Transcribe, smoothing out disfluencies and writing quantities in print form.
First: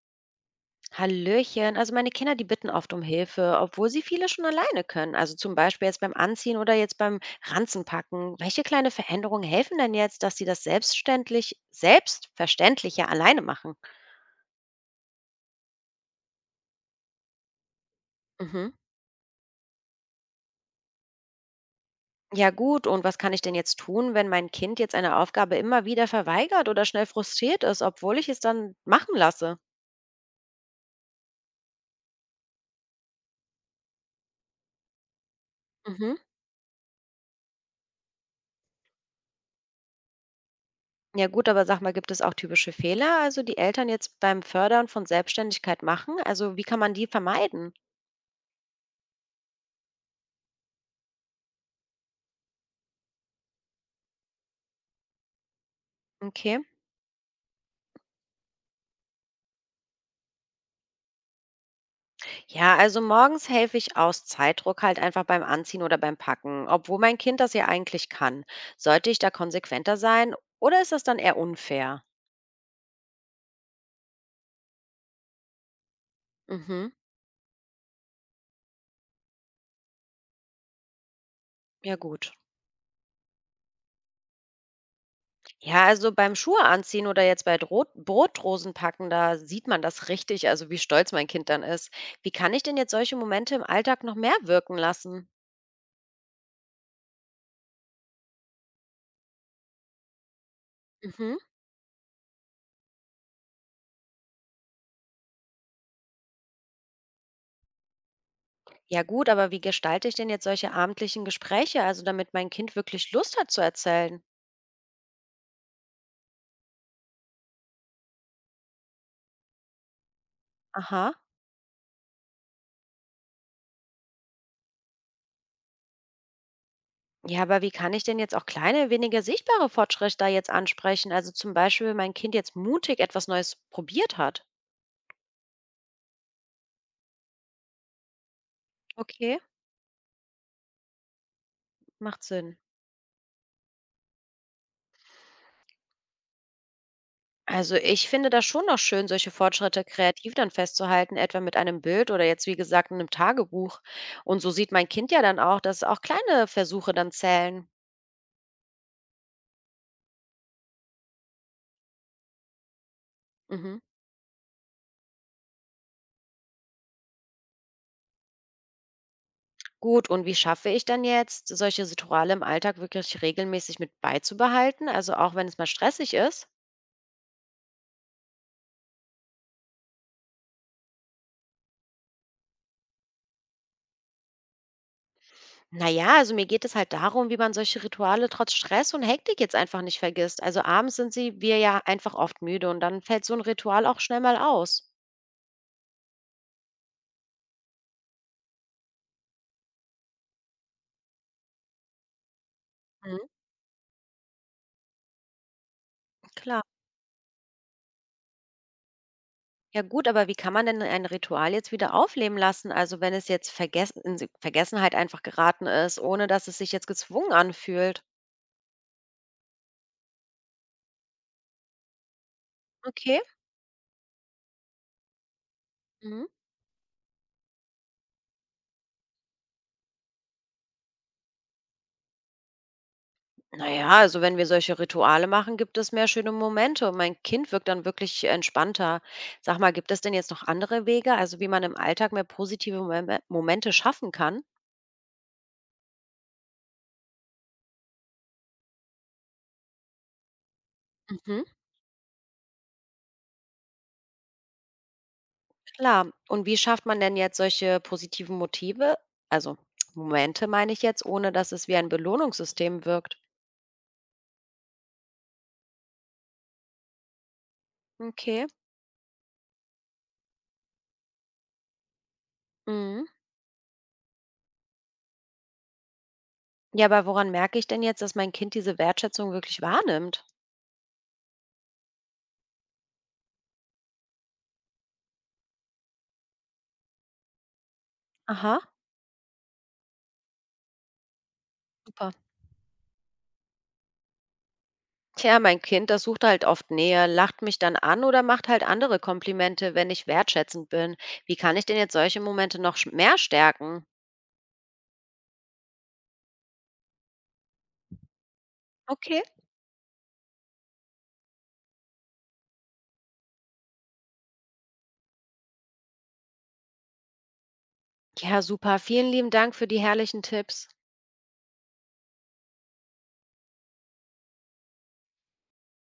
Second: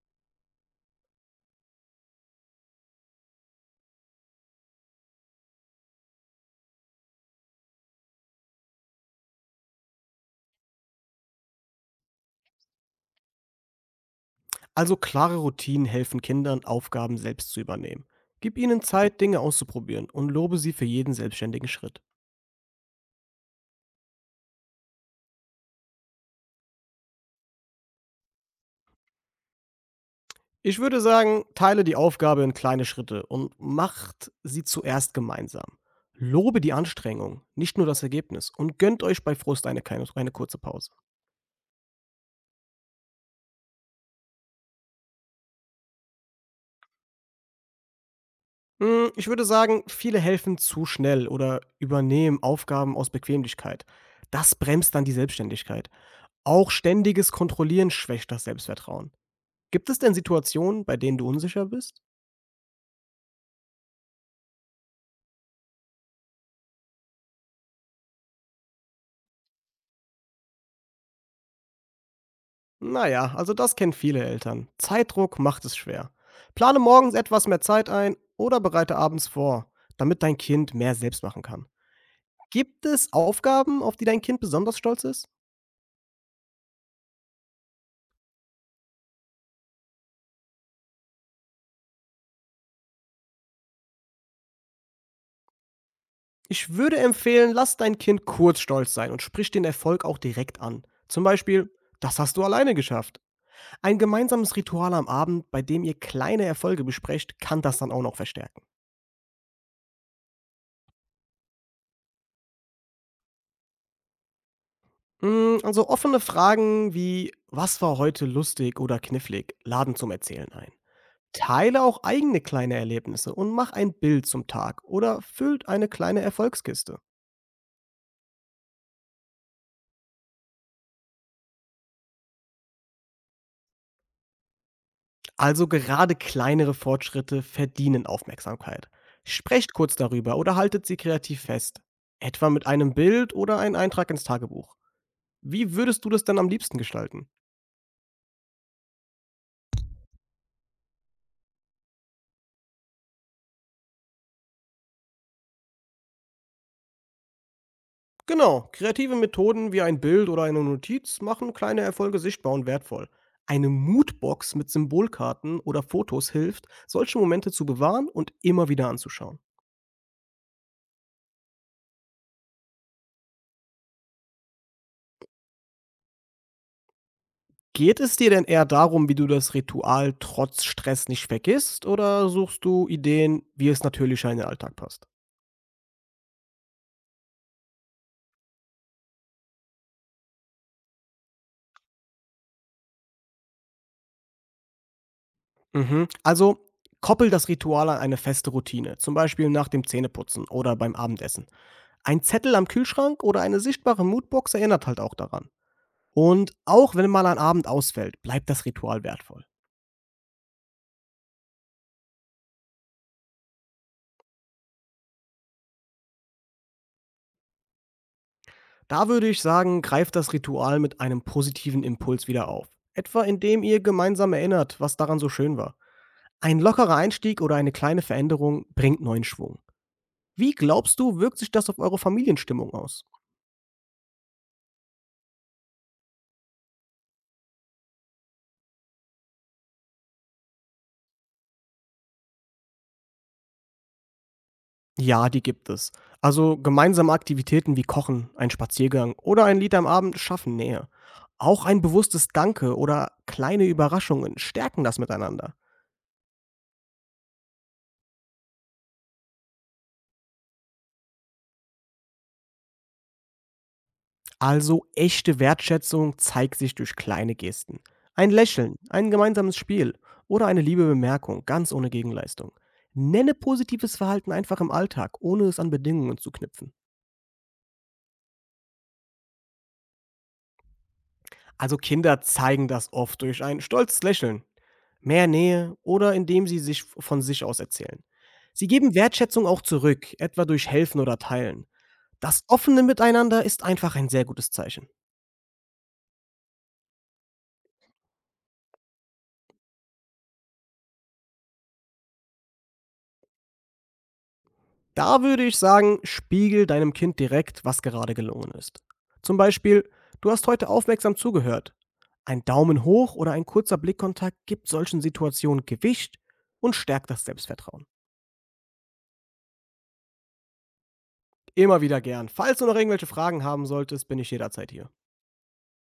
Hallöchen. Also meine Kinder, die bitten oft um Hilfe, obwohl sie viele schon alleine können. Also zum Beispiel jetzt beim Anziehen oder jetzt beim Ranzenpacken. Welche kleine Veränderungen helfen denn jetzt, dass sie das selbstständig, selbstverständlicher alleine machen? Also klare Routinen helfen Kindern, Aufgaben selbst zu übernehmen. Gib Mhm. ihnen Zeit, Dinge auszuprobieren und lobe sie für jeden selbstständigen Schritt. Ja gut, und was kann ich denn jetzt tun, wenn mein Kind jetzt eine Aufgabe immer wieder verweigert oder schnell frustriert ist, obwohl ich es dann machen lasse? Ich würde sagen, teile die Aufgabe in kleine Schritte und macht sie zuerst gemeinsam. Mhm. Lobe die Anstrengung, nicht nur das Ergebnis und gönnt euch bei Frust eine kurze Pause. Ja gut, aber sag mal, gibt es auch typische Fehler, also die Eltern jetzt beim Fördern von Selbstständigkeit machen? Also wie kann man die vermeiden? Ich würde sagen, viele helfen zu schnell oder übernehmen Aufgaben aus Bequemlichkeit. Das bremst dann die Selbstständigkeit. Okay. Auch ständiges Kontrollieren schwächt das Selbstvertrauen. Gibt es denn Situationen, bei denen du unsicher bist? Ja, also morgens helfe ich aus Zeitdruck halt einfach beim Anziehen oder beim Packen, obwohl mein Kind das ja eigentlich kann. Sollte ich da konsequenter sein oder ist das dann eher unfair? Naja, also das kennen viele Eltern. Zeitdruck macht es schwer. Plane Mhm, morgens etwas mehr Zeit ein oder bereite abends vor, damit dein Kind mehr selbst machen kann. ja gut. Gibt es Aufgaben, auf die dein Kind besonders stolz ist? Ja, also beim Schuhe anziehen oder jetzt bei Drot Brotdosen packen, da sieht man das richtig, also wie stolz mein Kind dann ist. Wie kann ich denn jetzt solche Momente im Alltag noch mehr wirken lassen? Ich würde empfehlen, lass dein Kind kurz stolz sein und sprich den Erfolg auch direkt an. Zum Mhm. Beispiel, das hast du alleine geschafft. Ein gemeinsames Ritual am Abend, bei dem ihr kleine Erfolge besprecht, kann das dann auch noch verstärken. Ja gut, aber wie gestalte ich denn jetzt solche abendlichen Gespräche, also damit mein Kind wirklich Lust hat zu erzählen? Also offene Fragen wie „Was war heute lustig oder knifflig?“ laden zum Erzählen ein. Aha. Teile auch eigene kleine Erlebnisse und mach ein Bild zum Tag oder füllt eine kleine Erfolgskiste. Ja, aber wie kann ich denn jetzt auch kleine, weniger sichtbare Fortschritte da jetzt ansprechen? Also zum Beispiel, wenn mein Kind jetzt mutig etwas Neues probiert hat. Also gerade kleinere Fortschritte verdienen Aufmerksamkeit. Okay, Sprecht kurz darüber oder haltet sie kreativ fest, macht etwa Sinn. mit einem Bild oder einem Eintrag ins Tagebuch. Wie würdest du das denn am liebsten gestalten? Also ich finde das schon noch schön, solche Fortschritte kreativ dann festzuhalten, etwa mit einem Bild oder jetzt wie gesagt in einem Tagebuch. Und so sieht mein Kind ja dann auch, dass auch kleine Versuche dann zählen. Genau, kreative Methoden wie ein Bild oder eine Notiz machen kleine Erfolge sichtbar und wertvoll. Eine Mhm. Moodbox mit Symbolkarten oder Fotos hilft, solche Momente zu bewahren und immer wieder anzuschauen. Gut, und wie schaffe ich dann jetzt, solche Rituale im Alltag wirklich regelmäßig mit beizubehalten? Also auch wenn es mal stressig ist? Geht es dir denn eher darum, wie du das Ritual trotz Stress nicht vergisst, oder suchst du Ideen, wie es natürlicher in den Alltag passt? Naja, also mir geht es halt darum, wie man solche Rituale trotz Stress und Hektik jetzt einfach nicht vergisst. Also abends sind sie wir ja einfach oft müde und dann fällt so ein Ritual auch schnell mal aus. Mhm. Also koppel das Ritual an eine feste Routine, zum Beispiel nach dem Zähneputzen oder beim Abendessen. Ein Zettel am Mhm, Kühlschrank oder eine sichtbare Moodbox erinnert halt auch daran. Und klar. auch wenn mal ein Abend ausfällt, bleibt das Ritual wertvoll. Ja gut, aber wie kann man denn ein Ritual jetzt wieder aufleben lassen? Also wenn es jetzt vergessen, in Vergessenheit einfach geraten ist, ohne dass es sich jetzt gezwungen anfühlt. Da würde ich sagen, greift das Ritual mit einem positiven Impuls wieder auf. Okay. Etwa indem ihr gemeinsam erinnert, was daran so schön war. Mhm. Ein lockerer Einstieg oder eine kleine Veränderung bringt neuen Schwung. Wie glaubst du, wirkt sich das auf eure Familienstimmung aus? Naja, also wenn wir solche Rituale machen, gibt es mehr schöne Momente und mein Kind wirkt dann wirklich entspannter. Sag mal, gibt es denn jetzt noch andere Wege, also wie man im Alltag mehr positive Momente schaffen kann? Ja, die gibt es. Also gemeinsame Aktivitäten wie Kochen, ein Spaziergang oder ein Lied am Abend schaffen Nähe. Mhm. Auch ein bewusstes Danke oder kleine Überraschungen stärken das miteinander. Klar. Und wie schafft man denn jetzt solche positiven Motive, also Momente meine ich jetzt, ohne dass es wie ein Belohnungssystem wirkt? Also echte Wertschätzung zeigt sich durch kleine Gesten. Ein Okay. Lächeln, ein gemeinsames Spiel oder eine liebe Bemerkung, ganz ohne Gegenleistung. Mhm. Nenne positives Verhalten einfach im Alltag, ohne es an Bedingungen zu knüpfen. Ja, aber woran merke ich denn jetzt, dass mein Kind diese Wertschätzung wirklich wahrnimmt? Also Kinder zeigen das oft durch ein stolzes Lächeln, mehr Nähe oder indem sie sich von sich aus erzählen. Aha. Sie geben Wertschätzung auch zurück, etwa durch Helfen oder Teilen. Super. Das offene Miteinander ist einfach ein sehr gutes Zeichen. Tja, mein Kind, das sucht halt oft Nähe, lacht mich dann an oder macht halt andere Komplimente, wenn ich wertschätzend bin. Wie kann ich denn jetzt solche Momente noch mehr stärken? Da würde ich sagen, spiegel deinem Kind direkt, was gerade gelungen ist. Okay. Zum Beispiel, du hast heute aufmerksam zugehört. Ein Daumen hoch oder ein kurzer Blickkontakt gibt solchen Situationen Gewicht und stärkt das Selbstvertrauen. Ja, super. Vielen lieben Dank für die herrlichen Tipps. Immer wieder gern. Falls du noch irgendwelche Fragen haben solltest, bin ich jederzeit hier.